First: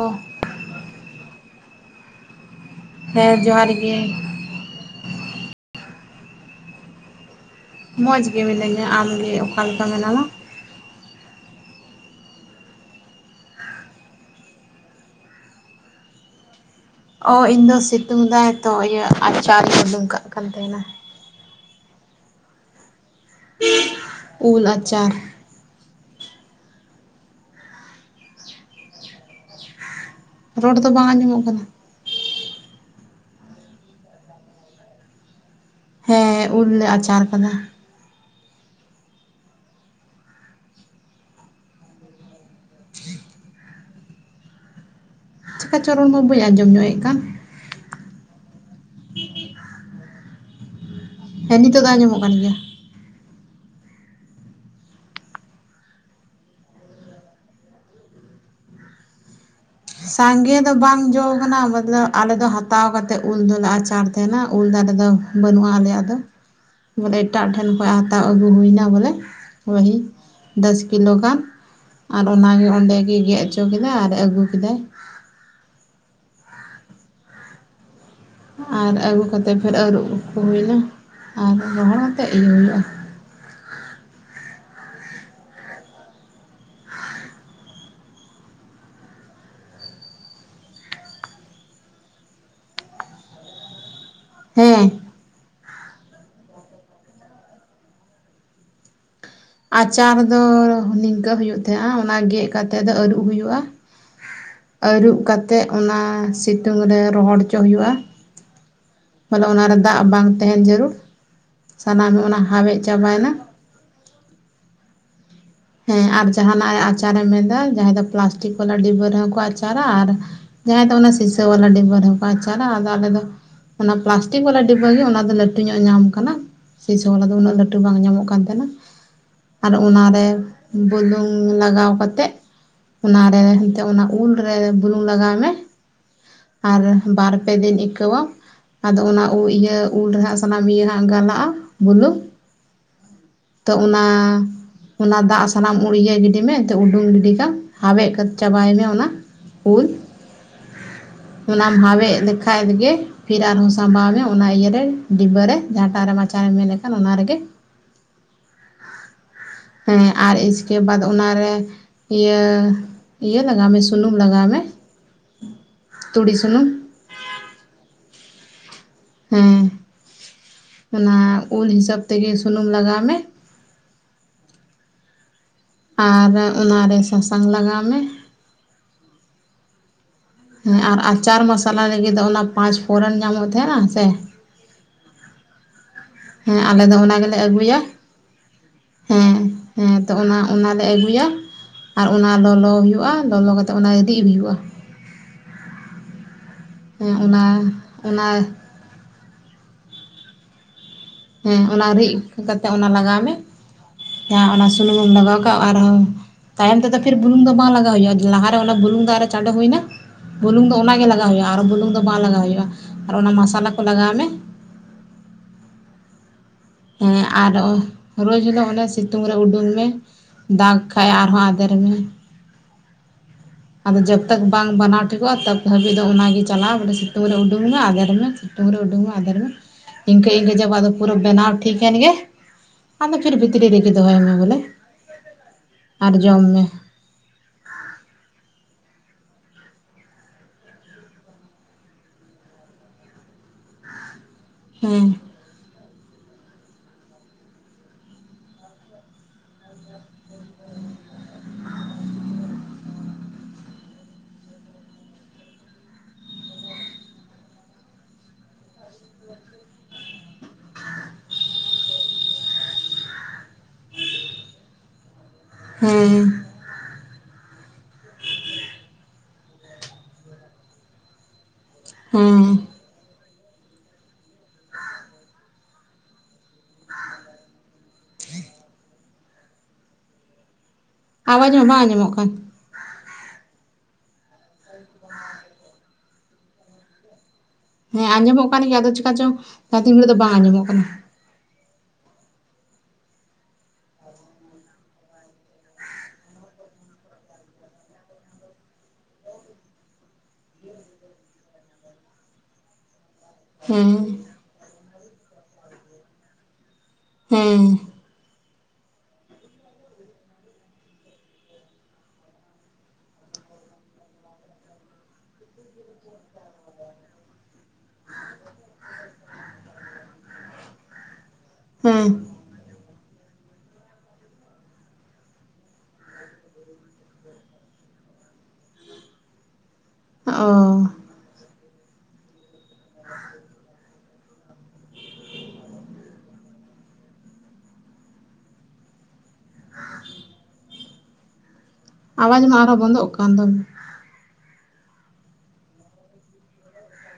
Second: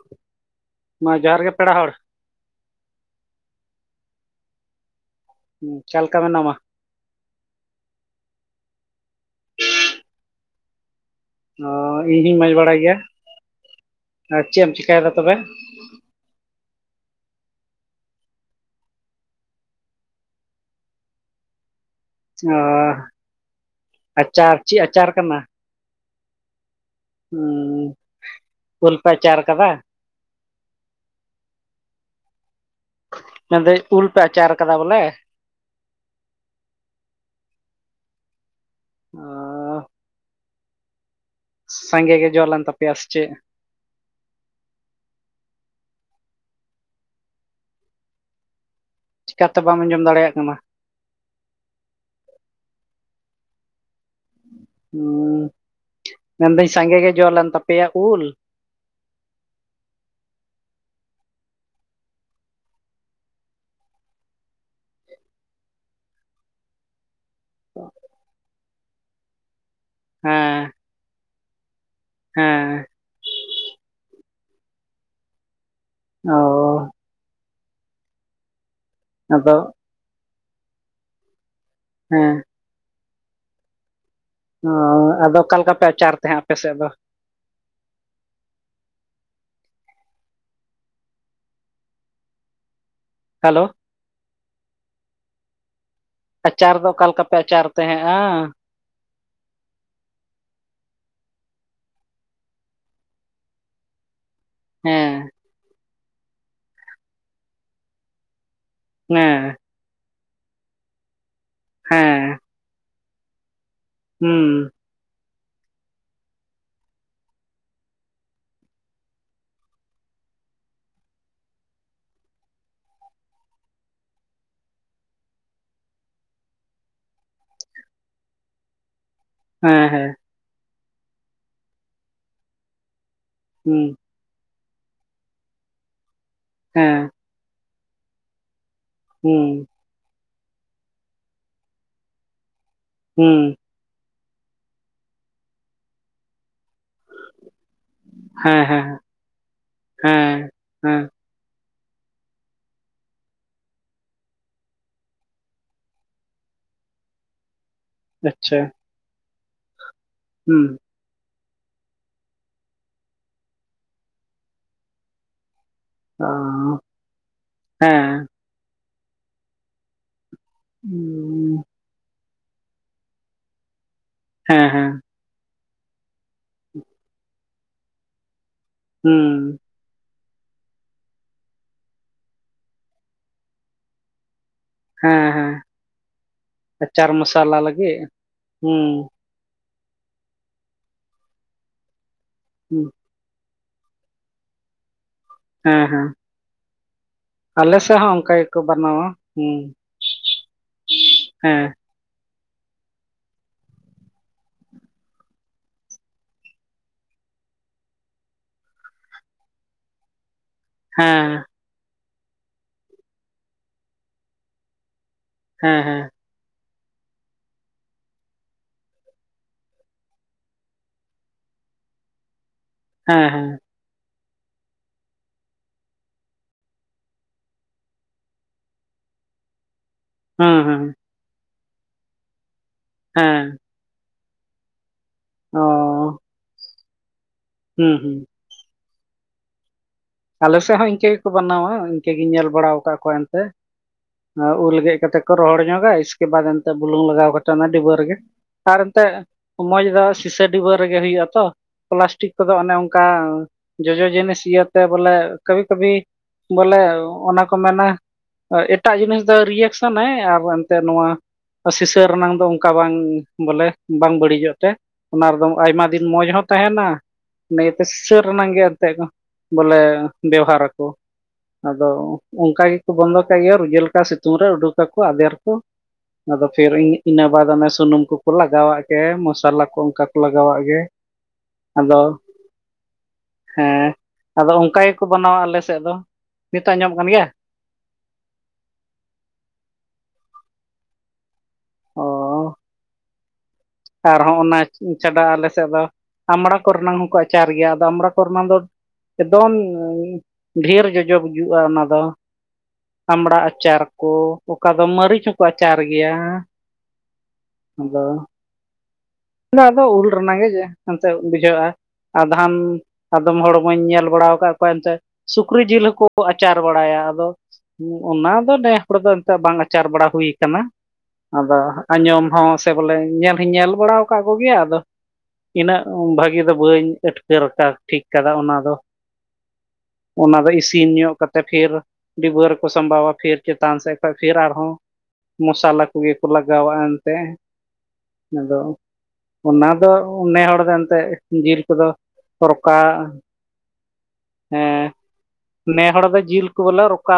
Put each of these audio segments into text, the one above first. ᱚ ᱢᱟ ᱡᱚᱦᱟᱨ ᱜᱮ ᱯᱮᱲᱟ ᱦᱚᱲ ᱦᱮᱸ ᱡᱚᱦᱟᱨ ᱜᱮ ᱪᱟᱞᱠᱟ ᱢᱮᱱᱟ ᱢᱟ ᱢᱚᱸᱡᱽ ᱜᱮ ᱢᱤᱱᱟᱹᱧᱟ ᱟᱢᱜᱮ ᱚᱠᱟ ᱞᱮᱠᱟ ᱢᱮᱱᱟᱢᱟ ᱚ ᱤᱧᱦᱚᱧ ᱢᱚᱡᱽ ᱵᱟᱲᱟ ᱜᱮᱭᱟ ᱟᱨ ᱪᱮᱫ ᱮᱢ ᱪᱤᱠᱟᱭᱫᱟ ᱛᱚᱵᱮ ᱚ ᱤᱧᱫᱚ ᱥᱤᱛᱩᱝ ᱫᱟᱭ ᱛᱚ ᱤᱭᱟᱹ ᱟᱪᱟᱨᱤᱧ ᱩᱰᱩᱝ ᱠᱟᱜ ᱠᱟᱱ ᱛᱟᱦᱮᱱᱟ ᱚ ᱟᱪᱟᱨ ᱪᱮᱫ ᱟᱪᱟᱨ ᱠᱟᱱᱟ [unintelligible] ᱩᱞ ᱯᱮ ᱟᱪᱟᱨ ᱠᱟᱫᱟ ᱨᱳᱲ ᱫᱚ ᱵᱟᱝ ᱟᱸᱡᱚᱢᱚᱜ ᱠᱟᱱᱟ ᱢᱮᱱᱫᱟᱹᱧ ᱩᱞ ᱯᱮ ᱟᱪᱟᱨ ᱠᱟᱫᱟ ᱵᱚᱞᱮ ᱦᱮᱸ ᱩᱞ ᱞᱮ ᱟᱪᱟᱨ ᱠᱟᱫᱟ ᱚ ᱥᱟᱸᱜᱮ ᱜᱮ ᱡᱚᱞᱮᱱ ᱛᱟᱯᱮᱭᱟ ᱥᱮ ᱪᱮᱫ ᱪᱤᱠᱟ ᱪᱚ ᱨᱚᱲ ᱢᱟ ᱵᱟᱹᱧ ᱟᱸᱡᱚᱢ ᱧᱚᱜᱮᱫ ᱠᱟᱱ ᱪᱤᱠᱟᱛᱮ ᱵᱟᱢ ᱟᱸᱡᱚᱢ ᱫᱟᱲᱮᱭᱟᱜ ᱠᱟᱱᱟ ᱦᱮᱸ ᱱᱤᱛᱚᱜ ᱫᱚ ᱟᱸᱡᱚᱢᱚᱜ ᱠᱟᱱ ᱜᱮᱭᱟ ᱦᱮᱸ ᱢᱮᱱᱫᱟᱹᱧ ᱥᱟᱸᱜᱮ ᱜᱮ ᱡᱚᱞᱮᱱ ᱛᱟᱯᱮᱭᱟ ᱩᱞ [unintelligible] ᱥᱟᱸᱜᱮ ᱫᱚ ᱵᱟᱝ ᱡᱚ ᱟᱠᱟᱱᱟ ᱢᱚᱛᱞᱚᱵ ᱟᱞᱮ ᱫᱚ ᱦᱟᱛᱟᱣ ᱠᱟᱛᱮᱫ ᱩᱞ ᱫᱚᱞᱮ ᱟᱪᱟᱨ ᱛᱟᱦᱮᱸᱱᱟ ᱩᱞ ᱫᱟᱨᱮ ᱟᱞᱮ ᱫᱚ ᱵᱟᱹᱱᱩᱜᱼᱟ ᱟᱞᱮᱭᱟᱜ ᱫᱚ ᱵᱚᱞᱮ ᱮᱴᱟᱜ ᱴᱷᱮᱱ ᱠᱷᱚᱱ ᱦᱟᱛᱟᱣ ᱟᱹᱜᱩ ᱦᱩᱭᱱᱟ ᱵᱚᱞᱮ ᱦᱚᱭ ᱦᱮᱸ ᱫᱚᱥ ᱠᱤᱞᱳ ᱜᱟᱱ ᱟᱨ ᱦᱮᱸ ᱚᱱᱟᱜᱮ ᱚᱸᱰᱮ ᱜᱮᱭ ᱜᱮᱫ ᱦᱚᱪᱚ ᱠᱮᱫᱟᱭ ᱟᱨ ᱟᱹᱜᱩ ᱠᱮᱫᱟᱭ ᱚ ᱟᱨ ᱟᱹᱜᱩ ᱟᱫᱚ ᱠᱟᱛᱮᱫ ᱯᱷᱮᱨ ᱟᱹᱨᱩᱵ ᱠᱚ ᱦᱩᱭᱱᱟ ᱟᱨ ᱨᱚᱦᱚᱲ ᱠᱟᱛᱮᱫ ᱦᱮᱸ ᱤᱭᱟᱹ ᱦᱩᱭᱩᱜᱼᱟ᱾ ᱚ ᱟᱫᱚ ᱚᱠᱟᱞᱮᱠᱟ ᱯᱮ ᱟᱪᱟᱨ ᱛᱟᱦᱮᱸᱫ ᱟᱯᱮ ᱥᱮᱫ ᱫᱚ ᱦᱮᱞᱳ ᱦᱮᱸ ᱟᱪᱟᱨ ᱫᱚ ᱚᱠᱟ ᱞᱮᱠᱟ ᱯᱮ ᱟᱪᱟᱨ ᱛᱟᱦᱮᱸᱜ-ᱟ ᱟᱪᱟᱨ ᱫᱚ ᱱᱤᱝᱠᱟᱹ ᱦᱩᱭᱩᱜ ᱛᱟᱦᱮᱸᱜ - ᱟ ᱚᱱᱟ ᱜᱮᱫ ᱠᱟᱛᱮᱜ ᱫᱚ ᱟᱹᱨᱩᱵ ᱦᱩᱭᱩᱜᱼᱟ ᱟᱹᱨᱩᱵ ᱦᱮᱸ ᱠᱟᱛᱮᱫ ᱚᱱᱟ ᱥᱤᱛᱩᱝ ᱨᱮ ᱨᱚᱦᱚᱲ ᱦᱚᱪᱚ ᱦᱩᱭᱩᱜᱼᱟ᱾ ᱦᱮᱸ ᱵᱚᱞᱮ ᱚᱱᱟᱨᱮ ᱫᱟᱜ ᱵᱟᱝ ᱛᱟᱦᱮᱱ ᱡᱟᱹᱨᱩᱲ ᱥᱟᱱᱟᱢᱟᱜ ᱦᱮᱸ ᱚᱱᱟ ᱦᱟᱣᱮᱫ ᱪᱟᱵᱟᱭᱮᱱᱟ ᱦᱩᱸ ᱦᱮᱸ ᱟᱨ ᱡᱟᱦᱦᱟᱱᱟᱜ ᱟᱪᱟᱨᱮ ᱢᱮᱱᱫᱟ ᱡᱟᱦᱟᱸᱭ ᱫᱚ ᱯᱞᱟᱥᱴᱤᱠ ᱵᱟᱞᱟ ᱰᱤᱵᱟᱹ ᱨᱮᱦᱚᱸ ᱠᱚ ᱟᱪᱟᱨᱟ ᱟᱨ ᱡᱟᱦᱟᱸᱭ ᱫᱚ ᱚᱱᱟ ᱥᱤᱥᱟᱹ ᱵᱟᱞᱟ ᱰᱤᱵᱟᱹ ᱨᱮᱦᱚᱸ ᱠᱚ ᱟᱪᱟᱨᱟ ᱟᱫᱚ ᱟᱞᱮ ᱫᱚ ᱚᱱᱟ ᱯᱞᱟᱥᱴᱤᱠ ᱵᱟᱞᱟ ᱟᱹᱰᱤ ᱵᱷᱟᱹᱜᱤ ᱚᱱᱟ ᱫᱚ ᱞᱟᱹᱴᱩ ᱧᱚᱜ ᱧᱟᱢ ᱟᱠᱟᱱᱟ᱾ [unintelligible] ᱫᱚ ᱩᱱᱟᱹᱜ ᱞᱟᱹᱴᱩ ᱵᱟᱝ ᱧᱟᱢᱚᱜ ᱠᱟᱱ ᱛᱟᱦᱮᱱᱟ᱾ ᱟᱨ ᱦᱮᱸ ᱦᱮᱸ ᱚᱱᱟᱨᱮ ᱵᱩᱞᱩᱝ ᱞᱟᱜᱟᱣ ᱠᱟᱛᱮᱫ ᱚᱱᱟᱨᱮ ᱮᱱᱛᱮ ᱦᱩᱸ ᱚᱱᱟ ᱩᱞᱨᱮ ᱵᱩᱞᱩᱝ ᱞᱟᱜᱟᱣ ᱢᱮ ᱟᱨ ᱦᱮᱸ ᱵᱟᱨ ᱯᱮ ᱫᱤᱱ ᱟᱹᱭᱠᱟᱹᱣᱟ ᱟᱫᱚ ᱚᱱᱟ ᱦᱩᱸ ᱤᱭᱟᱹ ᱩᱞ ᱨᱮᱱᱟᱜ ᱥᱟᱱᱟᱢᱤᱭᱟᱹ ᱦᱟᱜ ᱜᱟᱞᱟᱜᱼᱟ ᱵᱩᱞᱩᱝ ᱦᱩᱸ ᱛᱚ ᱚᱱᱟ᱾ ᱚᱱᱟ ᱫᱟᱜ ᱥᱟᱱᱟᱢ ᱩᱲᱤᱭᱟᱹ ᱜᱤᱰᱤ ᱢᱮ ᱩᱰᱩᱝ ᱜᱤᱰᱤ ᱠᱟᱢ ᱦᱟᱣᱮᱫ ᱠᱟᱛᱮ ᱦᱮᱸ ᱪᱟᱵᱟᱭ ᱢᱮ ᱦᱮᱸ ᱚᱱᱟ ᱩᱞ ᱦᱮᱸ ᱦᱮᱸ ᱚᱱᱟᱢ ᱦᱟᱣᱮᱫ ᱞᱮᱠᱷᱟᱡ ᱜᱮ ᱯᱷᱤᱨ ᱟᱨᱦᱚᱸ ᱥᱟᱢᱵᱟᱣ ᱢᱮ ᱚᱱᱟ ᱤᱭᱟᱹᱨᱮ ᱰᱤᱵᱟᱹ ᱨᱮ ᱡᱟᱦᱟᱸᱴᱟᱜ ᱨᱮ ᱟᱪᱟᱨᱮᱢ [unintelligible] ᱠᱷᱟᱱ ᱚᱱᱟ ᱨᱮ ᱜᱮ ᱟᱪᱪᱷᱟ ᱦᱮᱸ ᱟᱨ ᱦᱩᱸ ᱤᱥᱠᱮ ᱵᱟᱫ ᱚᱱᱟᱨᱮ᱾ ᱤᱭᱟᱹ ᱤᱭᱟᱹ ᱞᱟᱜᱟᱣ ᱢᱮ ᱥᱩᱱᱩᱢ ᱞᱟᱜᱟᱣ ᱢᱮ ᱛᱩᱲᱤ ᱥᱩᱱᱩᱢ ᱚ ᱦᱮᱸ ᱦᱮᱸ ᱚᱱᱟ ᱩᱞ ᱦᱤᱥᱟᱹᱵ ᱛᱮᱜᱮ ᱥᱩᱱᱩᱢ ᱞᱟᱜᱟᱣ ᱢᱮ ᱦᱮᱸ ᱦᱮᱸ ᱟᱨ ᱚᱱᱟᱨᱮ ᱥᱟᱥᱟᱝ ᱞᱟᱜᱟᱣ ᱢᱮ᱾ ᱦᱮᱸ ᱦᱮᱸ ᱟᱨ ᱟᱪᱟᱨ ᱢᱚᱥᱟᱞᱟ ᱞᱟᱹᱜᱤᱫ ᱚᱱᱟ ᱯᱟᱸᱪ ᱯᱷᱚᱨᱱ ᱧᱟᱢᱚᱜ ᱛᱟᱦᱮᱱᱟ ᱥᱮ᱾ ᱦᱮᱸ ᱦᱮᱸ ᱦᱮᱸ ᱟᱞᱮ ᱫᱚ ᱟᱪᱟᱨ ᱚᱱᱟ ᱜᱮᱞᱮ ᱢᱚᱥᱟᱞᱟ ᱟᱹᱜᱩᱭᱟ, ᱞᱟᱹᱜᱤᱫ ᱦᱩᱸ ᱦᱮᱸ ᱦᱮᱸ ᱛᱚ ᱚᱱᱟ ᱚᱱᱟᱞᱮ ᱟᱹᱜᱩᱭᱟ ᱟᱨ ᱚᱱᱟ ᱞᱚᱞᱚ ᱦᱩᱸ, ᱦᱩᱭᱩᱜᱼᱟ ᱞᱚᱞᱚ ᱠᱟᱛᱮ ᱛᱚ ᱚᱱᱟ ᱨᱤᱫ ᱦᱩᱭᱩᱜᱼᱟ᱾ ᱦᱮᱸ ᱦᱮᱸ ᱦᱮᱸ ᱚᱱᱟ ᱟᱞᱮ ᱥᱮᱫ ᱦᱚᱸ ᱚᱱᱟ ᱚᱱᱠᱟ ᱜᱮᱠᱚ ᱵᱟᱱᱟᱣᱟ᱾ ᱦᱩᱸ ᱦᱮᱸ ᱚᱱᱟ ᱨᱤᱫ ᱠᱟᱛᱮᱫ ᱚᱱᱟ ᱞᱟᱜᱟᱣ ᱢᱮ᱾ ᱡᱟᱦᱟᱸ ᱚᱱᱟ ᱥᱩᱱᱩᱢ ᱞᱟᱜᱟᱣ ᱠᱟᱜ ᱟᱨᱦᱚᱸ ᱛᱟᱭᱚᱢ ᱛᱮᱫᱚ ᱯᱷᱤᱨ ᱵᱩᱞᱩᱝ ᱫᱚ ᱵᱟᱝ ᱞᱟᱜᱟᱣ ᱦᱩᱭᱩᱜᱼᱟ ᱞᱟᱦᱟᱨᱮ ᱵᱩᱞᱩᱝ ᱫᱚ ᱟᱨᱚ ᱪᱟᱸᱰᱳ ᱦᱩᱭᱱᱟ᱾ ᱵᱩᱞᱩᱝ ᱫᱚ ᱚᱱᱟᱜᱮ ᱞᱟᱜᱟᱣ ᱦᱮᱸ ᱦᱩᱭᱩᱜᱼᱟ ᱟᱨ ᱵᱩᱞᱩᱝ ᱫᱚ ᱵᱟᱝ ᱞᱟᱜᱟᱣ ᱦᱩᱭᱩᱜᱼᱟ ᱟᱨ ᱚᱱᱟ ᱢᱟᱥᱟᱞᱟ ᱠᱚ ᱞᱟᱜᱟᱣ ᱢᱮ᱾ ᱦᱮᱸ ᱦᱮᱸ ᱦᱮᱸ ᱟᱨ ᱨᱳᱡᱽ ᱦᱤᱞᱳᱜ ᱚᱱᱟ ᱥᱤᱛᱩᱝ ᱨᱮ ᱩᱰᱩᱠ ᱢᱮ᱾ ᱫᱟᱜᱽ ᱠᱷᱟᱭ ᱟᱨᱦᱚᱸ ᱟᱫᱮᱨ ᱢᱮ᱾ ᱦᱮᱸ ᱦᱮᱸ ᱡᱚᱵᱛᱟᱚᱠ ᱵᱟᱝ ᱵᱟᱱᱟᱣ ᱴᱷᱤᱠᱚᱜᱼᱟ ᱛᱚᱵ ᱦᱟᱹᱵᱤᱡ ᱫᱚ ᱚᱱᱟᱜᱮ ᱪᱟᱞᱟᱜᱼᱟ ᱵᱚᱞᱮ ᱥᱤᱛᱩᱝ ᱨᱮ ᱩᱰᱩᱝ ᱢᱮ ᱟᱫᱮᱨ ᱢᱮ ᱥᱤᱛᱩᱝ ᱨᱮ ᱩᱰᱩᱝ ᱢᱮ ᱟᱫᱮᱨ ᱢᱮ ᱤᱱᱠᱟᱹ ᱤᱧᱠᱟᱹ ᱦᱮᱸ ᱡᱟ ᱫᱚ ᱦᱮᱸ ᱯᱩᱨᱟᱹ ᱵᱮᱱᱟᱣ ᱴᱷᱤᱠ ᱮᱱ ᱜᱮ ᱟᱫᱚ ᱯᱷᱤᱨ ᱦᱮᱸ ᱵᱷᱤᱛᱨᱤ ᱨᱮᱜᱮ ᱫᱚᱦᱚᱭ ᱢᱮ᱾ ᱵᱚᱞᱮ ᱟᱨ ᱡᱚᱢ ᱢᱮ ᱦᱮᱸ ᱦᱮᱸ ᱟᱞᱮ ᱥᱮᱫ ᱦᱚᱸ ᱤᱱᱠᱟᱹ ᱜᱮᱠᱚ ᱵᱮᱱᱟᱣᱟ ᱤᱱᱠᱟᱹ ᱜᱤᱧ ᱧᱮᱞ ᱵᱟᱲᱟᱣ ᱠᱟᱜ ᱠᱚᱣᱟ ᱮᱱᱛᱮ ᱩᱞ ᱜᱮᱫ ᱦᱮᱸ ᱠᱟᱛᱮᱜ ᱠᱚ ᱨᱚᱦᱚᱲ ᱧᱚᱜᱟ ᱤᱥᱠᱮ ᱵᱟᱫ ᱮᱱᱛᱮᱜ ᱵᱩᱞᱩᱝ ᱞᱟᱜᱟᱣ ᱠᱟᱛᱮᱫ ᱚᱱᱟ ᱰᱤᱵᱟᱹ ᱨᱮᱜᱮ ᱟᱨ ᱮᱱᱛᱮᱜ ᱢᱚᱸᱡᱽ ᱫᱚ ᱥᱤᱥᱟᱹ ᱰᱤᱵᱟᱹ ᱨᱮᱜᱮ ᱦᱩᱭᱩᱜ ᱟ ᱛᱚ ᱯᱞᱟᱥᱴᱤᱠ ᱠᱚᱫᱚ ᱚᱱᱮ ᱚᱱᱠᱟ ᱡᱚᱡᱚ ᱡᱤᱱᱤᱥ ᱤᱭᱟᱹ ᱛᱚ ᱵᱚᱞᱮ ᱠᱚᱵᱷᱤ ᱠᱚᱵᱷᱤ ᱵᱚᱞᱮ ᱚᱱᱟ ᱠᱚ ᱢᱮᱱᱟ ᱮᱴᱟᱜ ᱡᱤᱱᱤᱥ ᱫᱚ ᱨᱤᱭᱮᱠᱥᱮᱱ ᱮ ᱟᱨ ᱮᱱᱛᱮᱫ ᱱᱚᱣᱟ ᱟᱨ ᱥᱤᱥᱟᱹ ᱨᱮᱱᱟᱝ ᱫᱚ ᱚᱱᱠᱟ ᱵᱟᱝ ᱵᱚᱞᱮ ᱵᱟᱝ ᱵᱟᱹᱲᱤᱡᱚᱜ ᱛᱮ ᱚᱱᱟ ᱨᱮᱫᱚ ᱟᱭᱢᱟ ᱫᱤᱱ ᱦᱮᱸ ᱢᱚᱡᱽ ᱦᱚᱸ ᱛᱟᱦᱮᱱᱟ ᱱᱤᱭᱟᱹᱛᱮ ᱥᱤᱥᱟᱹ ᱨᱮᱱᱟᱝ ᱜᱮ ᱮᱱᱛᱮᱫ ᱫᱚ ᱵᱚᱞᱮ ᱵᱮᱣᱦᱟᱨᱟᱠᱚ ᱟᱫᱚ ᱦᱮᱸ ᱚᱱᱠᱟ ᱜᱮᱠᱚ ᱵᱚᱱᱫᱚ ᱨᱩᱡᱟᱹ ᱞᱮᱠᱟ ᱥᱤᱛᱩᱝ ᱨᱮ ᱩᱰᱩᱠ ᱟᱠᱚ ᱟᱫᱮᱨ ᱠᱚ᱾ ᱟᱫᱚ ᱯᱷᱤᱨ ᱤᱱᱟᱹ ᱵᱟᱫ ᱚᱱᱮ ᱥᱩᱱᱩᱢ ᱠᱚᱠᱚ ᱞᱟᱜᱟᱣᱟᱜ ᱜᱮ ᱢᱚᱥᱟᱞᱟ ᱠᱚ ᱚᱱᱠᱟ ᱠᱚ ᱞᱟᱜᱟᱣᱟᱜ ᱜᱮ᱾ ᱟᱣᱟᱡ ᱢᱟᱸ ᱵᱟᱝ ᱟᱫᱚ ᱟᱸᱡᱚᱢᱚᱜ ᱠᱟᱱ᱾ ᱦᱮᱸ ᱟᱫᱚ ᱚᱱᱠᱟ ᱜᱮᱠᱚ ᱵᱮᱱᱟᱣᱟ ᱟᱞᱮ ᱥᱮᱫ ᱫᱚ ᱱᱤᱛ ᱟᱸᱡᱚᱢᱚᱜ ᱠᱟᱱ ᱜᱮᱭᱟ᱾ ᱦᱮᱸ ᱟᱸᱡᱚᱢᱚᱜ ᱠᱟᱱ ᱜᱮᱭᱟ᱾ ᱟᱫᱚ ᱪᱤᱠᱟ ᱪᱚᱝ ᱡᱟᱦᱟᱸ ᱛᱤᱱ ᱜᱷᱟᱹᱲᱤᱡ ᱫᱚ ᱵᱟᱝ ᱟᱸᱡᱚᱢᱚᱜ ᱠᱟᱱᱟ᱾ ᱚ ᱟᱨ ᱦᱚᱸ ᱚᱱᱟ ᱪᱷᱟᱰᱟ ᱟᱞᱮ ᱥᱮᱫ ᱫᱚ ᱟᱢᱲᱟ ᱠᱚᱨᱮᱱᱟᱜ ᱦᱚᱸᱠᱚ ᱟᱪᱟᱨ ᱜᱮᱭᱟ ᱟᱫᱚ ᱟᱢᱲᱟ ᱠᱚᱨᱮᱱᱟ ᱫᱚ ᱮᱠᱫᱚᱢ ᱰᱷᱮᱨ ᱡᱚᱡᱚ ᱜᱩᱡᱩᱜᱼᱟ᱾ ᱚᱱᱟ ᱫᱚ ᱟᱢᱲᱟ ᱟᱪᱟᱨ ᱦᱮᱸ ᱠᱚ ᱚᱠᱟ ᱫᱚ ᱢᱟᱹᱨᱤᱪ ᱦᱚᱸᱠᱚ ᱟᱪᱟᱨ ᱜᱮᱭᱟ᱾ ᱦᱮᱸ ᱟᱫᱚ ᱟᱫᱚ ᱩᱞ ᱨᱮᱱᱟᱜᱝ ᱜᱮ ᱦᱟᱱᱛᱮ ᱵᱩᱡᱷᱟᱹᱜᱼᱟ᱾ ᱟᱫᱷᱟᱱ ᱟᱫᱚᱢ ᱦᱚᱲᱢᱟᱧ ᱧᱮᱞ ᱵᱟᱲᱟ ᱟᱠᱟᱫ ᱠᱚᱣᱟ ᱮᱱᱛᱮ ᱥᱩᱠᱨᱤ ᱡᱤᱞ ᱦᱚᱸᱠᱚ ᱟᱪᱟᱨ ᱵᱟᱲᱟᱭᱟ᱾ ᱟᱫᱚ ᱚᱱᱟ ᱫᱚ ᱱᱮ ᱦᱚᱲ ᱫᱚ ᱮᱱᱛᱮᱜ ᱵᱟᱝ ᱟᱪᱟᱨ ᱵᱟᱲᱟ ᱦᱩᱭ ᱟᱠᱟᱱᱟ᱾ ᱟᱫᱚ ᱦᱮᱸ ᱟᱸᱡᱚᱢ ᱦᱚᱸ ᱥᱮ ᱵᱚᱞᱮ ᱧᱮᱞ ᱦᱚᱸᱧ ᱧᱮᱞ ᱵᱟᱲᱟ ᱟᱠᱟᱫ ᱠᱚᱜᱮᱭᱟ ᱟᱫᱚ ᱤᱱᱟᱹᱜ ᱵᱷᱟᱹᱜᱤ ᱫᱚ ᱵᱟᱹᱧ ᱟᱴᱠᱟᱹᱨ ᱠᱟᱫᱟ ᱴᱷᱤᱠ ᱠᱟᱫᱟ ᱚᱱᱟᱫᱚ ᱚᱱᱟ ᱚ ᱫᱚ ᱤᱥᱤᱱ ᱧᱚᱜ ᱠᱟᱛᱮ ᱯᱷᱤᱨ ᱰᱤᱵᱟᱹ ᱨᱮᱠᱚ ᱥᱟᱸᱵᱟᱣᱟ ᱯᱷᱤᱨ ᱪᱮᱛᱟᱱ ᱥᱮᱫ ᱵᱟ ᱯᱷᱤᱨ ᱟᱨᱦᱚᱸ ᱢᱟᱥᱟᱞᱟ ᱠᱚᱜᱮ ᱠᱚ ᱞᱟᱜᱟᱣᱟᱜ ᱮᱱᱛᱮᱫ ᱟᱫᱚ ᱚᱱᱟ ᱫᱚ ᱱᱮ ᱦᱚᱲ ᱫᱚ ᱮᱱᱛᱮᱫ ᱡᱤᱞ ᱫᱚ ᱟᱣᱟᱡᱽ ᱢᱟ ᱥᱚᱨᱚᱠᱟ ᱟᱨᱦᱚᱸ ᱵᱚᱱᱫᱚᱜ ᱠᱟᱱ ᱫᱚ ᱦᱮᱸ ᱱᱮ ᱦᱚᱲ ᱫᱚ ᱡᱤᱞ ᱠᱚ ᱵᱚᱞᱮ ᱨᱚᱠᱟ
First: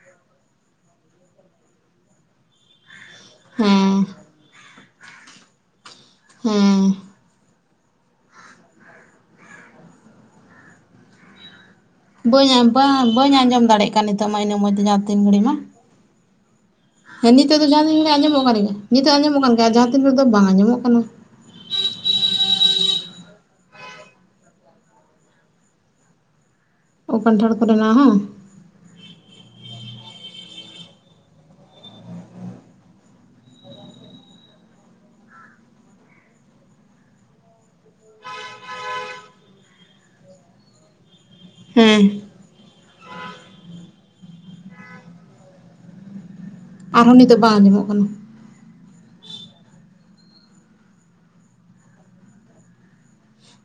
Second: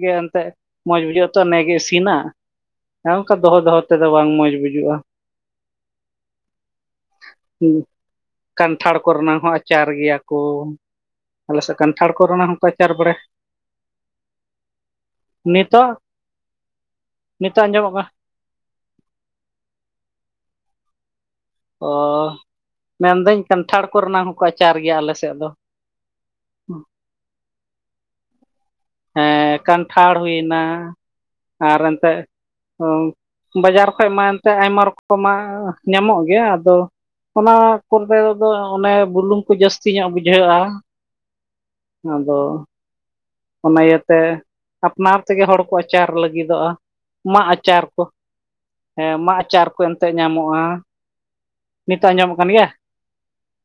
ᱜᱮ ᱮᱱᱛᱮᱫ ᱢᱚᱡᱽ ᱵᱩᱡᱷᱟᱹᱜ-ᱟ᱾ ᱛᱚ ᱱᱮ ᱜᱮ ᱤᱥᱤᱱᱟ᱾ ᱦ [inaudible] ᱦᱮ ᱚᱱᱠᱟ ᱫᱚᱦᱚ ᱫᱚᱦᱚ ᱛᱮᱫᱚ ᱵᱟᱝ ᱢᱚᱡᱽ ᱵᱩᱡᱩᱜᱼᱟ᱾ ᱦᱮᱸ ᱠᱟᱱᱴᱷᱟᱲ ᱠᱚᱨᱮᱱᱟᱝ ᱦᱚᱸ ᱟᱪᱟᱨ ᱜᱮᱭᱟ ᱠᱚ᱾ ᱟᱞᱮ ᱥᱮᱫ ᱠᱟᱱᱴᱷᱟᱲ ᱠᱚᱨᱮᱱᱟᱜ ᱵᱟᱹᱧ ᱟ ᱦᱚᱸᱠᱚ ᱟᱪᱟᱨ ᱵᱟᱲᱟᱭᱟ ᱵᱟᱹᱧ ᱟᱸᱡᱚᱢ ᱫᱟᱲᱮᱭᱟᱜ ᱠᱟᱱ ᱱᱤᱛᱚᱜ ᱢᱟ ᱤᱱᱟᱹ ᱢᱚᱪ ᱛᱮ ᱡᱟᱦᱟᱸ ᱛᱤᱱ ᱜᱷᱟᱹᱲᱤᱡ ᱢᱟ᱾ ᱱᱤᱛᱚᱜ ᱦᱮᱸ ᱱᱤᱛᱳᱜ ᱱᱤᱛᱚᱜ ᱫᱚ ᱡᱟᱦᱟᱸ ᱛᱤᱱ ᱠᱟᱱᱟ ᱜᱮ ᱟᱸᱡᱚᱢᱚᱜ ᱠᱟᱱ ᱜᱮᱭᱟ ᱱᱤᱛᱚᱜ ᱫᱚ ᱟᱸᱡᱚᱢᱚᱜ ᱠᱟᱱ ᱜᱮᱭᱟ᱾ ᱡᱟᱦᱟᱸ ᱛᱤᱱ ᱨᱮ ᱫᱚ ᱵᱟᱝ ᱟᱸᱡᱚᱢᱚᱜ ᱠᱟᱱᱟ᱾ ᱚ ᱢᱮᱱᱫᱟᱹᱧ ᱠᱟᱱᱴᱷᱟᱲ ᱠᱚᱨᱮᱱᱟ ᱦᱚᱸᱠᱚ ᱟᱪᱟᱨ ᱜᱮᱭᱟ ᱟᱞᱮ ᱥᱮᱫ ᱫᱚ᱾ ᱚ ᱠᱟᱱᱴᱷᱟᱲ ᱠᱚᱨᱮᱱᱟᱜ ᱦᱚᱸ ᱦᱮᱸ ᱠᱟᱱᱴᱷᱟᱲ ᱦᱩᱭᱱᱟ ᱟᱨ ᱮᱱᱛᱮᱫ ᱚ ᱵᱟᱡᱟᱨ ᱠᱷᱚᱡ ᱢᱟ ᱮᱱᱛᱮᱫ ᱟᱭᱢᱟ ᱨᱚᱠᱚᱢᱟᱜ ᱧᱟᱢᱚᱜ ᱜᱮᱭᱟ ᱟᱫᱚ ᱚᱱᱟ ᱠᱚᱨᱮ ᱫᱚ ᱚᱱᱮ ᱵᱩᱞᱩᱝ ᱠᱚ ᱡᱟᱹᱥᱛᱤ ᱧᱚᱜ ᱵᱩᱡᱷᱟᱹᱜᱼᱟ᱾ ᱦᱮᱸ ᱟᱫᱚ ᱚᱱᱟ ᱤᱭᱟᱹᱛᱮ ᱟᱯᱱᱟᱨ ᱛᱮᱜᱮ ᱦᱚᱲ ᱠᱚ ᱟᱪᱟᱨ ᱞᱟᱹᱜᱤᱫ ᱞᱟᱹᱜᱤᱫᱚᱜᱼᱟ᱾ ᱟᱨᱦᱚᱸ ᱱᱤᱛᱚᱜ ᱢᱟᱜ ᱵᱟᱝ ᱟᱪᱟᱨ ᱟᱸᱡᱚᱢᱚᱜ ᱠᱚ ᱠᱟᱱᱟ ᱦᱮᱸ ᱢᱟᱜ ᱟᱪᱟᱨ ᱠᱚ ᱮᱱᱛᱮᱜ ᱧᱟᱢᱚᱜᱼᱟ᱾ ᱱᱤᱛᱚᱜ ᱟᱸᱡᱚᱢᱚᱜ ᱠᱟᱱ ᱜᱮᱭᱟ?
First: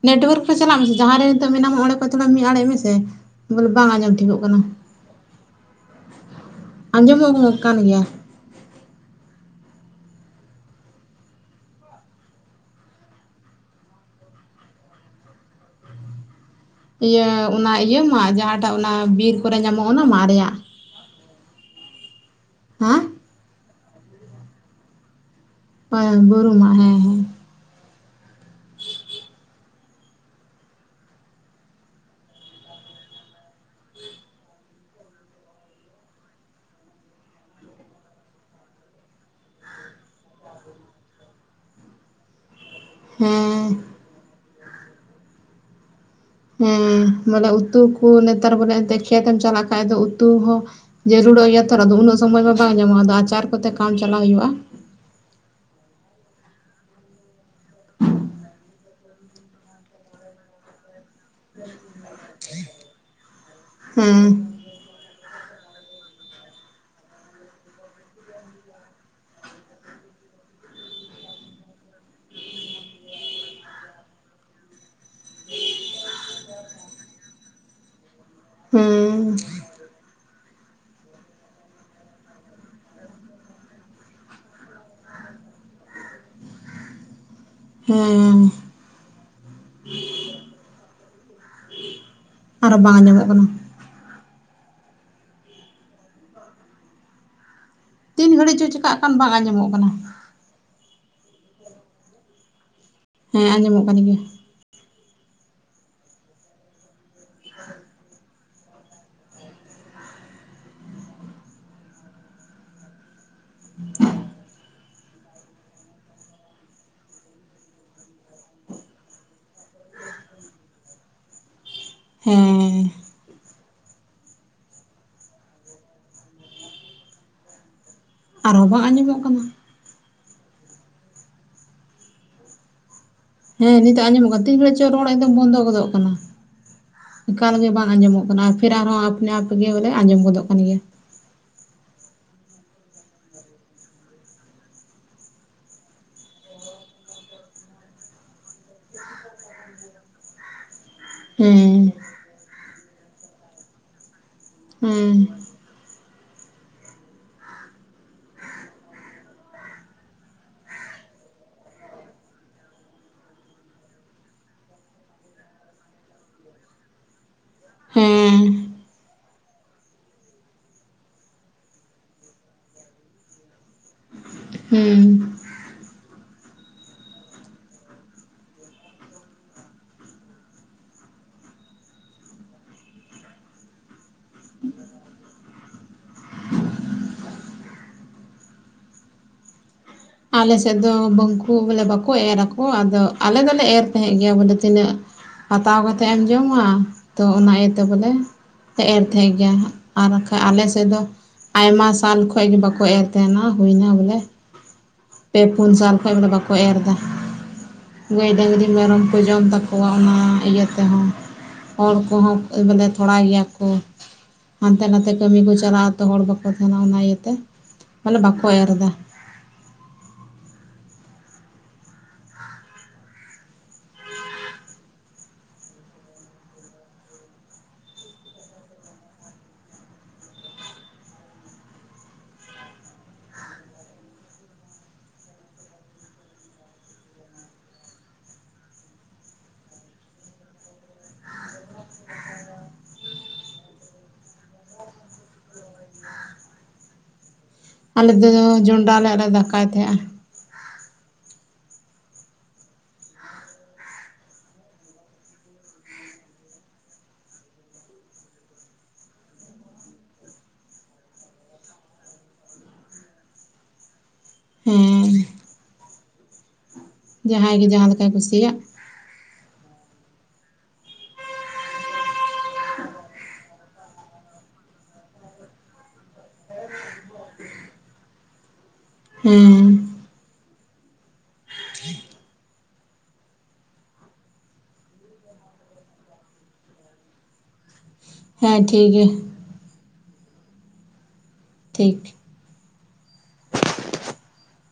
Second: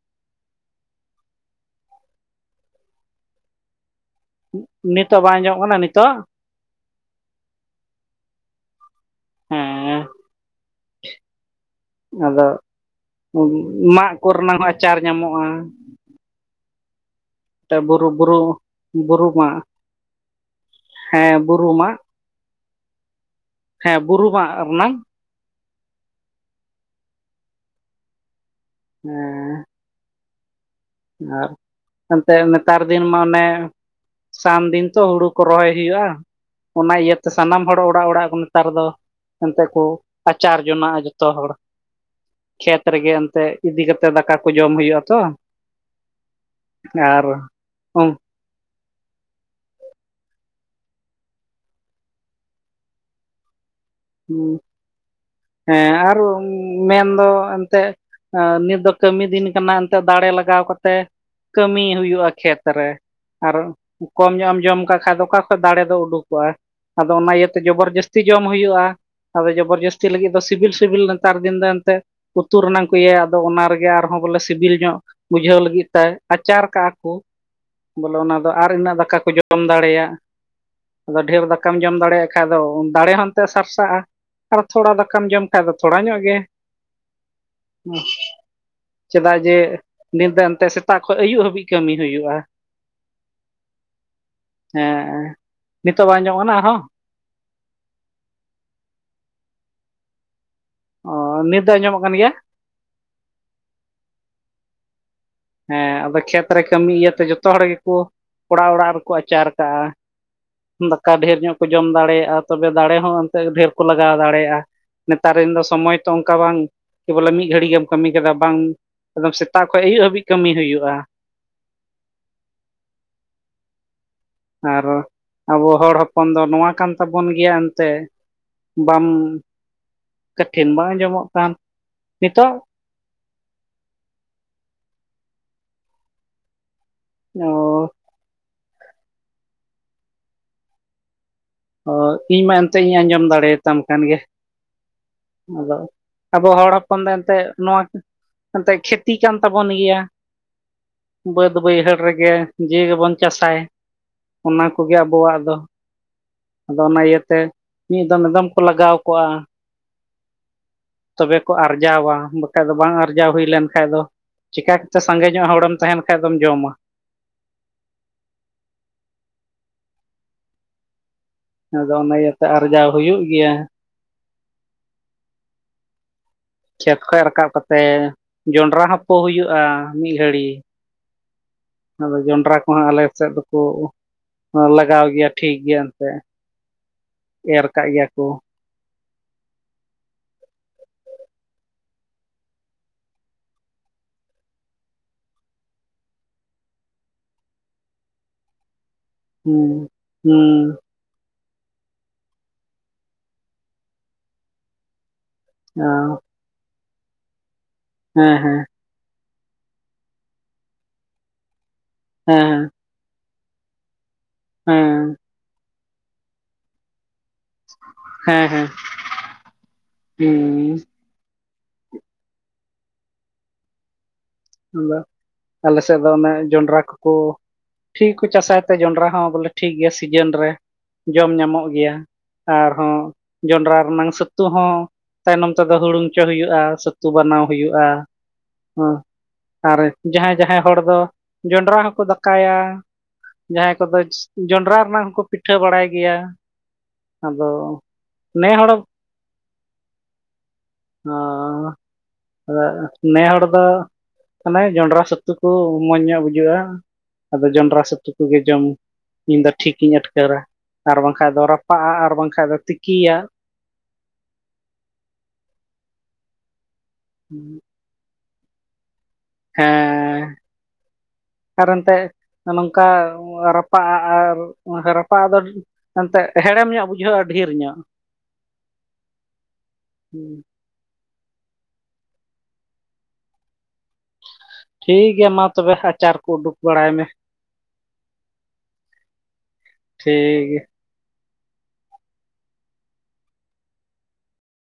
ᱱᱮᱴᱳᱣᱟᱨᱠ ᱠᱚ ᱪᱟᱞᱟᱜ ᱢᱮᱥᱮ ᱡᱟᱦᱟᱸᱨᱮ ᱱᱤᱛᱚᱜ ᱢᱮᱱᱟᱢ ᱚᱸᱰᱮ ᱠᱷᱚᱱ ᱪᱟᱞᱟᱜ ᱢᱮ ᱢᱤᱫ ᱟᱲᱮ ᱢᱮᱥᱮ ᱵᱚᱞᱮ ᱵᱟᱝ ᱟᱸᱡᱚᱢ ᱴᱷᱤᱠᱚᱜ ᱠᱟᱱᱟ ᱱᱤᱛᱚᱜ ᱵᱟᱝ ᱟᱡᱚᱢ ᱠᱟᱱᱟ ᱱᱤᱛᱚᱜ ᱟᱸᱡᱚᱢᱚᱜ ᱠᱟᱱ ᱜᱮᱭᱟ᱾ [inaudible] ᱦᱮᱸ ᱟᱫᱚ ᱢᱟᱜ ᱠᱚᱨᱮᱱᱟ ᱦᱚᱸ ᱟᱪᱟᱨ ᱧᱟᱢᱚᱜᱼᱟ᱾ ᱤᱭᱟᱹ ᱚᱱᱟ ᱤᱭᱟᱹ ᱵᱩᱨᱩ ᱢᱟ ᱵᱩᱨᱩ ᱡᱟᱦᱟᱸᱴᱟᱜ ᱚᱱᱟ ᱵᱩᱨᱩ ᱵᱤᱨ ᱠᱚᱨᱮ ᱢᱟᱜ ᱧᱟᱢᱚᱜ ᱚᱱᱟ ᱢᱟᱜ ᱨᱮᱭᱟᱜ ᱦᱮᱸ ᱵᱩᱨᱩ ᱢᱟᱜ ᱦᱮᱸ ᱦᱮᱸ ᱵᱩᱨᱩ ᱢᱟᱜ ᱨᱮᱱᱟᱝ ᱵᱩᱨᱩ ᱢᱟᱜ ᱦᱮᱸ ᱦᱮᱸ ᱦᱮᱸ ᱟᱨ ᱮᱱᱛᱮᱫ ᱱᱮᱛᱟᱨ ᱫᱤᱱ ᱢᱟ ᱚᱱᱮ ᱥᱟᱱ ᱫᱤᱱ ᱛᱚ ᱦᱩᱲᱩ ᱠᱚ ᱨᱚᱦᱚᱭ ᱦᱩᱭᱩᱜᱼᱟ᱾ ᱚᱱᱟ ᱤᱭᱟᱹᱛᱮ ᱥᱟᱱᱟᱢ ᱦᱚᱲ ᱚᱲᱟᱜ ᱚᱲᱟᱜ ᱠᱚ ᱱᱮᱛᱟᱨ ᱫᱚ ᱮᱱᱛᱮᱜ ᱠᱚ ᱟᱪᱟᱨ ᱡᱚᱱᱟᱜᱼᱟ ᱡᱚᱛᱚ ᱦᱚᱲ ᱠᱷᱮᱛ ᱨᱮᱜᱮ ᱮᱱᱛᱮᱜ ᱦᱮᱸ ᱤᱫᱤ ᱠᱟᱛᱮᱜ ᱫᱟᱠᱟ ᱠᱚ ᱡᱚᱢ ᱦᱩᱭᱩᱜᱼᱟ ᱛᱚ ᱦᱮᱸ ᱟᱨ ᱵᱚᱞᱮ ᱩᱛᱩ ᱠᱚ ᱦᱮᱸ ᱱᱮᱛᱟᱨ ᱵᱚᱞᱮ ᱮ ᱠᱷᱮᱛ ᱮᱢ ᱪᱟᱞᱟᱜ ᱠᱷᱟ ᱫᱚ ᱩᱛᱩ ᱦᱚᱸ ᱡᱟᱹᱨᱩᱲᱚᱜ ᱜᱮᱭᱟ ᱛᱚ ᱩᱱᱟᱹᱜ ᱥᱚᱢᱚᱭ ᱢᱟ ᱵᱟᱝ ᱧᱟᱢᱚᱜᱼᱟ ᱟᱫᱚ ᱟᱪᱟᱨ ᱠᱚᱛᱮ ᱠᱟᱢ ᱪᱟᱞᱟᱣ ᱦᱮᱸ ᱦᱩᱭᱩᱜᱼᱟ ᱦᱮᱸ ᱟᱨ ᱢᱮᱱᱫᱚ ᱮᱱᱛᱮᱫ ᱱᱤᱛ ᱫᱚ ᱠᱟᱹᱢᱤ ᱫᱤᱱ ᱠᱟᱱᱟ ᱮᱱᱛᱮᱫ ᱫᱟᱲᱮ ᱞᱟᱜᱟᱣ ᱠᱟᱛᱮ ᱠᱟᱹᱢᱤ ᱦᱩᱭᱩᱜᱼᱟ ᱠᱷᱮᱛ ᱨᱮ ᱟᱨ ᱦᱮᱸ ᱠᱚᱢ ᱧᱚᱜ ᱮᱢ ᱡᱚᱢ ᱠᱟᱜ ᱠᱷᱟᱡ ᱫᱚ ᱚᱠᱟ ᱫᱟᱲᱮ ᱫᱚ ᱩᱰᱩᱠᱚᱜᱼᱟ ᱟᱫᱚ ᱚᱱᱟ ᱤᱭᱟᱹᱛᱮ ᱡᱚᱵᱚᱨ ᱡᱟᱹᱥᱛᱤ ᱡᱚᱢ ᱦᱩᱭᱩᱜᱼᱟ ᱟᱫᱚ ᱡᱚᱵᱚᱨ ᱡᱟᱹᱥᱛᱤ ᱞᱟᱹᱜᱤᱫ ᱫᱚ ᱥᱤᱵᱤᱞ ᱥᱤᱵᱤᱞ ᱱᱮᱛᱟᱨ ᱫᱤᱱ ᱫᱚ ᱮᱱᱛᱮᱜ ᱩᱛᱩ ᱨᱮᱱᱟᱜᱝ ᱠᱚ ᱤᱭᱟᱹ ᱟᱫᱚ ᱚᱱᱟ ᱨᱮᱜᱮ ᱟᱨᱦᱚᱸ ᱵᱚᱞᱮ ᱥᱤᱵᱤᱞ ᱧᱚᱜ ᱵᱩᱡᱷᱟᱹᱣ ᱞᱟᱹᱜᱤᱫ ᱛᱮ ᱟᱪᱟᱨ ᱠᱟᱜᱼᱟ ᱠᱚ ᱵᱚᱞᱮ ᱚᱱᱟ ᱟᱫᱚ ᱟᱨ ᱤᱱᱟᱹᱜ ᱫᱟᱠᱟ ᱠᱚ ᱦᱮᱸ ᱡᱚᱢ ᱫᱟᱲᱮᱭᱟᱜ ᱟᱫᱚ ᱰᱷᱮᱨ ᱫᱟᱠᱟᱢ ᱡᱚᱢ ᱫᱟᱲᱮᱭᱟᱜ ᱠᱷᱟᱡ ᱫᱚ ᱫᱟᱲᱮ ᱦᱚᱱᱛᱮ ᱥᱟᱨ ᱟᱨ ᱛᱷᱚᱲᱟ ᱫᱟᱠᱟᱢ ᱡᱚᱢ ᱠᱷᱟᱡ ᱫᱚ ᱛᱷᱚᱲᱟ ᱧᱚᱜ ᱜᱮ ᱦᱮᱸ ᱪᱮᱫᱟᱜ ᱡᱮ ᱱᱤᱫ ᱫᱚ ᱮᱱᱛᱮᱜ ᱥᱮᱛᱟᱜ ᱠᱷᱚᱱ ᱟᱹᱭᱩᱵ ᱦᱟᱹᱵᱤᱡ ᱠᱟᱹᱢᱤ ᱦᱩᱭᱩᱜᱼᱟ ᱟᱨᱦᱚ ᱵᱟᱝ ᱟᱸᱡᱚᱢᱚᱜ ᱠᱟᱱᱟ ᱦᱮᱸ ᱱᱤᱛᱚᱜ ᱵᱟᱝ ᱧᱚᱜ ᱠᱟᱱᱟ ᱟᱨᱦᱚᱸ ᱛᱤᱱ ᱜᱷᱟᱹᱲᱤᱡ ᱪᱚ ᱪᱤᱠᱟᱹᱜ ᱠᱟᱱ ᱵᱟᱝ ᱟᱸᱡᱚᱢᱚᱜ ᱠᱟᱱᱟ ᱚ ᱱᱤᱛ ᱫᱚ ᱟᱸᱡᱚᱢᱚᱜ ᱠᱟᱱ ᱜᱮᱭᱟ ᱦᱮᱸ ᱟᱸᱡᱚᱢᱚᱜ ᱠᱟᱱ ᱜᱮᱭᱟ ᱦᱮᱸ ᱟᱫᱚ ᱠᱷᱮᱛ ᱨᱮ ᱠᱟᱹᱢᱤ ᱤᱭᱟᱹᱛᱮ ᱡᱚᱛᱚ ᱦᱚᱲ ᱜᱮᱠᱚ ᱚᱲᱟᱜ ᱚᱲᱟᱜ ᱨᱮᱠᱚ ᱟᱪᱟᱨ ᱠᱟᱜᱼᱟ ᱫᱟᱠᱟ ᱰᱷᱮᱨ ᱧᱚᱜ ᱠᱚ ᱡᱚᱢ ᱫᱟᱲᱮᱭᱟᱜᱼᱟ ᱛᱚᱵᱮ ᱫᱟᱲᱮ ᱦᱚᱸ ᱮᱱᱛᱮᱜ ᱰᱷᱮᱨ ᱠᱚ ᱞᱟᱜᱟᱣ ᱫᱟᱲᱮᱭᱟᱜᱼᱟ ᱱᱮᱛᱟᱨ ᱨᱮᱱ ᱫᱚ ᱥᱚᱢᱚᱭ ᱛᱚ ᱚᱱᱠᱟ ᱵᱟᱝ ᱠᱮ ᱵᱚᱞᱮ ᱢᱤᱫ ᱜᱷᱟᱹᱲᱤᱡ ᱜᱮᱢ ᱠᱟᱹᱢᱤ ᱠᱟᱫᱟ ᱵᱟᱝ ᱮᱫᱚᱢ ᱥᱮᱛᱟᱜ ᱠᱷᱚᱱ ᱟᱹᱭᱩᱵ ᱦᱟᱹᱵᱤᱡ ᱠᱟᱹᱢᱤ ᱦᱩᱭᱩᱜᱼᱟ ᱦᱮᱸ ᱟᱨ ᱟᱵᱚ ᱦᱚᱲ ᱦᱚᱯᱚᱱ ᱫᱚ ᱱᱚᱣᱟ ᱠᱟᱱ ᱛᱟᱵᱚᱱ ᱜᱮᱭᱟ ᱮᱱᱛᱮ ᱟᱨᱦᱚᱸ ᱵᱟᱝ ᱟᱸᱡᱚᱢᱚᱜ ᱠᱟᱱᱟ ᱠᱚᱴᱷᱤᱱ ᱵᱟᱝ ᱟᱸᱡᱚᱢᱚᱜ ᱠᱟᱱ ᱱᱤᱛᱚᱜ ᱦᱮᱸ ᱱᱤᱛᱚᱜ ᱟᱸᱡᱚᱢᱚᱜ ᱠᱟᱱᱟ ᱛᱤᱱ ᱜᱷᱟᱹᱲᱤᱡ ᱪᱚ ᱨᱚᱲ ᱮᱠᱫᱚᱢ ᱵᱚᱱᱫᱚ ᱜᱚᱫᱚᱜ ᱠᱟᱱᱟ ᱮᱠᱟᱞᱜᱮ ᱚ ᱵᱟᱝ ᱟᱸᱡᱚᱢᱚᱜ ᱠᱟᱱᱟ ᱯᱷᱤᱨ ᱟᱨᱦᱚᱸ ᱟᱯᱱᱟ ᱟᱯ ᱜᱮ ᱵᱚᱞᱮ ᱟᱸᱡᱚᱢ ᱜᱚᱫᱚᱜ ᱠᱟᱱ ᱜᱮᱭᱟ ᱚ ᱤᱧ ᱢᱟ ᱮᱱᱛᱮᱜ ᱤᱧ ᱟᱸᱡᱚᱢ ᱫᱟᱲᱮᱭᱟᱛᱟᱢ ᱠᱟᱱ ᱜᱮ ᱟᱫᱚ ᱟᱵᱚ ᱦᱚᱲ ᱦᱚᱯᱚᱱ ᱫᱚ ᱮᱱᱛᱮᱫ ᱱᱚᱣᱟ ᱮᱱᱛᱮᱫ ᱠᱷᱮᱛᱤ ᱠᱟᱱ ᱛᱟᱵᱚᱱ ᱜᱮᱭᱟ ᱵᱟᱹᱫᱽ ᱦᱮᱸ ᱵᱟᱹᱭᱦᱟᱹᱲ ᱨᱮᱜᱮ ᱡᱤᱣᱤ ᱜᱮᱵᱚᱱ ᱪᱟᱥᱟᱭ ᱚᱱᱟ ᱠᱚᱜᱮ ᱦᱮᱸ ᱟᱵᱚᱣᱟᱜ ᱫᱚ ᱟᱫᱚ ᱚᱱᱟ ᱤᱭᱟᱹᱛᱮ ᱢᱤᱫ ᱫᱚᱢ ᱫᱚᱢᱮ ᱠᱚ ᱞᱟᱜᱟᱣ ᱠᱚᱜᱼᱟ ᱛᱚᱵᱮ ᱠᱚ ᱟᱨᱡᱟᱣᱟ ᱵᱟᱠᱷᱟᱡ ᱫᱚ ᱵᱟᱝ ᱟᱨᱡᱟᱣ ᱦᱩᱭ ᱞᱮᱱᱠᱷᱟᱱ ᱫᱚ ᱪᱤᱠᱟ ᱠᱟᱛᱮᱜ ᱥᱟᱸᱜᱮ ᱧᱚᱜ ᱦᱚᱲᱮᱢ ᱛᱟᱦᱮᱱ ᱠᱷᱟᱱ ᱫᱚᱢ ᱡᱚᱢᱟ ᱦᱮᱸ ᱟᱫᱚ ᱚᱱᱟ ᱤᱭᱟᱹᱛᱮ ᱟᱨᱡᱟᱣ ᱦᱩᱭᱩᱜ ᱜᱮᱭᱟ ᱦᱮᱸ ᱠᱷᱮᱛ ᱠᱷᱚᱸᱡ ᱨᱟᱠᱟᱵ ᱠᱟᱛᱮᱜ ᱡᱚᱸᱰᱨᱟ ᱦᱚᱸ ᱯᱚ ᱦᱩᱭᱩᱜᱼᱟ ᱢᱤᱫ ᱜᱷᱟᱹᱲᱤ ᱟᱫᱚ ᱡᱚᱱᱰᱨᱟ ᱠᱚᱦᱚᱸ ᱟᱞᱮ ᱥᱮᱫ ᱫᱚᱠᱚ ᱦᱚᱸ ᱞᱟᱜᱟᱣ ᱜᱮᱭᱟ ᱴᱷᱤᱠ ᱜᱮᱭᱟ ᱮᱱᱛᱮᱫ ᱮᱨ ᱠᱟᱜ ᱜᱮᱭᱟ ᱠᱚ ᱟᱞᱮ ᱥᱮᱫ ᱫᱚ ᱵᱟᱝᱠᱩ ᱵᱚᱞᱮ ᱵᱟᱠᱚ ᱮᱨ ᱟᱠᱚ ᱟᱫᱚ ᱟᱞᱮ ᱫᱚᱞᱮ ᱮᱨ ᱛᱟᱦᱮᱸᱫ ᱜᱮᱭᱟ ᱵᱚᱞᱮ ᱛᱤᱱᱟᱹᱜ ᱦᱟᱛᱟᱣ ᱠᱟᱛᱮᱜ ᱮᱢ ᱡᱚᱢᱟ ᱛᱳ ᱚᱱᱟ ᱤᱭᱟᱹᱛᱮ ᱵᱚᱞᱮ ᱮᱨ ᱛᱟᱦᱮᱸ ᱜᱮᱭᱟ ᱦᱩᱸ ᱟᱨ ᱵᱟᱠᱟᱱ ᱦᱩᱸ ᱟᱞᱮ ᱥᱮᱫ ᱫᱚ ᱟᱭᱢᱟ ᱥᱟᱞ ᱠᱷᱚᱡ ᱜᱮ ᱵᱟᱠᱚ ᱮᱨ ᱛᱟᱸᱦᱮᱱᱟ ᱦᱩᱭᱱᱟ ᱵᱚᱞᱮ ᱯᱮ ᱯᱩᱱ ᱦᱮᱸ ᱥᱟᱞ ᱠᱷᱚᱡ ᱵᱚᱞᱮ ᱵᱟᱠᱚ ᱮᱨ ᱮᱫᱟ ᱜᱟᱹᱭ ᱦᱮᱸ ᱦᱮᱸ ᱰᱟᱝᱨᱤ ᱢᱮᱨᱚᱢ ᱠᱚ ᱡᱚᱢ ᱛᱟᱠᱚᱣᱟ ᱚᱱᱟ ᱤᱭᱟᱹ ᱛᱮᱦᱚᱸ ᱦᱚᱲ ᱠᱚᱦᱚᱸ ᱵᱚᱞᱮ ᱛᱷᱚᱲᱟ ᱜᱮᱭᱟ ᱠᱚ ᱦᱟᱱᱛᱮ ᱱᱟᱛᱮ ᱦᱮᱸ ᱠᱟᱹᱢᱤ ᱠᱚ ᱪᱟᱞᱟᱜ-ᱟ ᱦᱚᱲ ᱵᱟᱠᱚ ᱛᱱᱟ ᱚᱱᱟ ᱤᱭᱟᱹᱛᱮ ᱢᱟᱱᱮ ᱦᱮᱸ ᱵᱟᱠᱚ ᱮᱨ ᱮᱫᱟ᱾ ᱦᱮᱸ ᱟᱫᱚ ᱟᱞᱮ ᱥᱮᱫ ᱫᱚ ᱚᱱᱮ ᱡᱚᱱᱰᱨᱟ ᱠᱚᱠᱚ ᱯᱷᱷᱤᱠ ᱠᱚ ᱪᱟᱥᱟᱭ ᱛᱮ ᱡᱚᱱᱰᱨᱟ ᱦᱚᱸ ᱵᱚᱞᱮ ᱴᱷᱤᱠ ᱜᱮᱭᱟ ᱥᱤᱡᱤᱱ ᱨᱮ ᱡᱚᱢ ᱧᱟᱢᱚᱜ ᱜᱮᱭᱟ᱾ ᱟᱨᱦᱚᱸ ᱡᱚᱸᱰᱨᱟ ᱨᱮᱱᱟᱝ ᱥᱟᱹᱛᱩ ᱦᱚᱸ ᱛᱟᱭᱱᱚᱢ ᱛᱮᱫᱚ ᱦᱩᱲᱩᱝ ᱪᱚ ᱦᱩᱭᱩᱜᱼᱟ ᱪᱷᱟᱹᱛᱩ ᱵᱟᱱᱟᱣ ᱦᱩᱭᱩᱜᱼᱟ ᱾ ᱦᱮ ᱟᱨ ᱡᱟᱦᱟᱸᱭ ᱡᱟᱦᱟᱸᱭ ᱦᱚᱲ ᱫᱚ ᱡᱚᱸᱰᱨᱟ ᱦᱚᱸᱠᱚ ᱫᱟᱠᱟᱭᱟ᱾ ᱡᱟᱦᱟᱸᱭ ᱠᱚᱫᱚ ᱡᱚᱸᱰᱨᱟ ᱨᱮᱱᱟᱜ ᱦᱚᱸᱠᱚ ᱯᱤᱴᱷᱟᱹ ᱵᱟᱲᱟᱭ ᱜᱮᱭᱟ᱾ ᱟᱫᱚ ᱟᱞᱮ ᱫᱚ ᱱᱮ ᱦᱚᱲ ᱡᱚᱱᱰᱨᱟ ᱨᱮᱱᱟᱜ ᱞᱮ ᱫᱟᱠᱟᱭ ᱛᱟᱦᱮᱸᱱᱟ᱾ ᱚ ᱟ ᱱᱮᱦᱚᱲ ᱫᱚ ᱛᱟᱱᱮ ᱡᱚᱸᱰᱨᱟ ᱥᱟᱹᱛᱩ ᱠᱚ ᱢᱚᱡᱽ ᱧᱚᱜ ᱵᱩᱡᱟᱹᱜᱼᱟ ᱟᱫᱚ ᱡᱚᱱᱰᱨᱟ ᱥᱟᱹᱛᱩ ᱠᱚᱜᱮ ᱡᱚᱢ ᱤᱧᱫᱚ ᱴᱷᱤᱠ ᱤᱧ ᱟᱴᱠᱟᱹᱨᱟ ᱟᱨ ᱵᱟᱝᱠᱟᱸᱡ ᱫᱚ ᱨᱟᱯᱟᱜᱼᱟ ᱟᱨ ᱵᱟᱝᱠᱟᱸᱡ ᱫᱚ ᱛᱤᱠᱤᱭᱟᱜ᱾ ᱦᱮᱸ ᱡᱟᱦᱟᱸᱭ ᱜᱮ ᱡᱟᱦᱟᱸ ᱞᱮᱠᱟᱭ ᱠᱩᱥᱤᱭᱟᱜ᱾ ᱦᱮᱸ [inaudible] ᱟᱨ ᱮᱱᱛᱮ ᱱᱚᱝᱠᱟ ᱨᱟᱯᱟᱜᱼᱟ ᱟᱨ ᱨᱟᱯᱟᱜᱼᱟ ᱫᱚ ᱮᱱᱛᱮᱫ ᱦᱮᱲᱮᱢ ᱧᱚᱜ ᱵᱩᱡᱷᱟᱹᱜᱼᱟ ᱰᱷᱮᱨ ᱧᱚᱜ [inaudible] ᱦᱮᱸ ᱴᱷᱤᱠ ᱜᱮᱭᱟ ᱢᱟ ᱛᱚᱵᱮ ᱟᱪᱟᱨ ᱠᱚ ᱩᱰᱩᱠ ᱵᱟᱲᱟᱭ ᱢᱮ᱾ ᱦᱮᱸ ᱴᱷᱤᱠ ᱜᱮᱭᱟ᱾ ᱴᱷᱤᱠ ᱜᱮᱭᱟ ᱴᱷᱤᱠ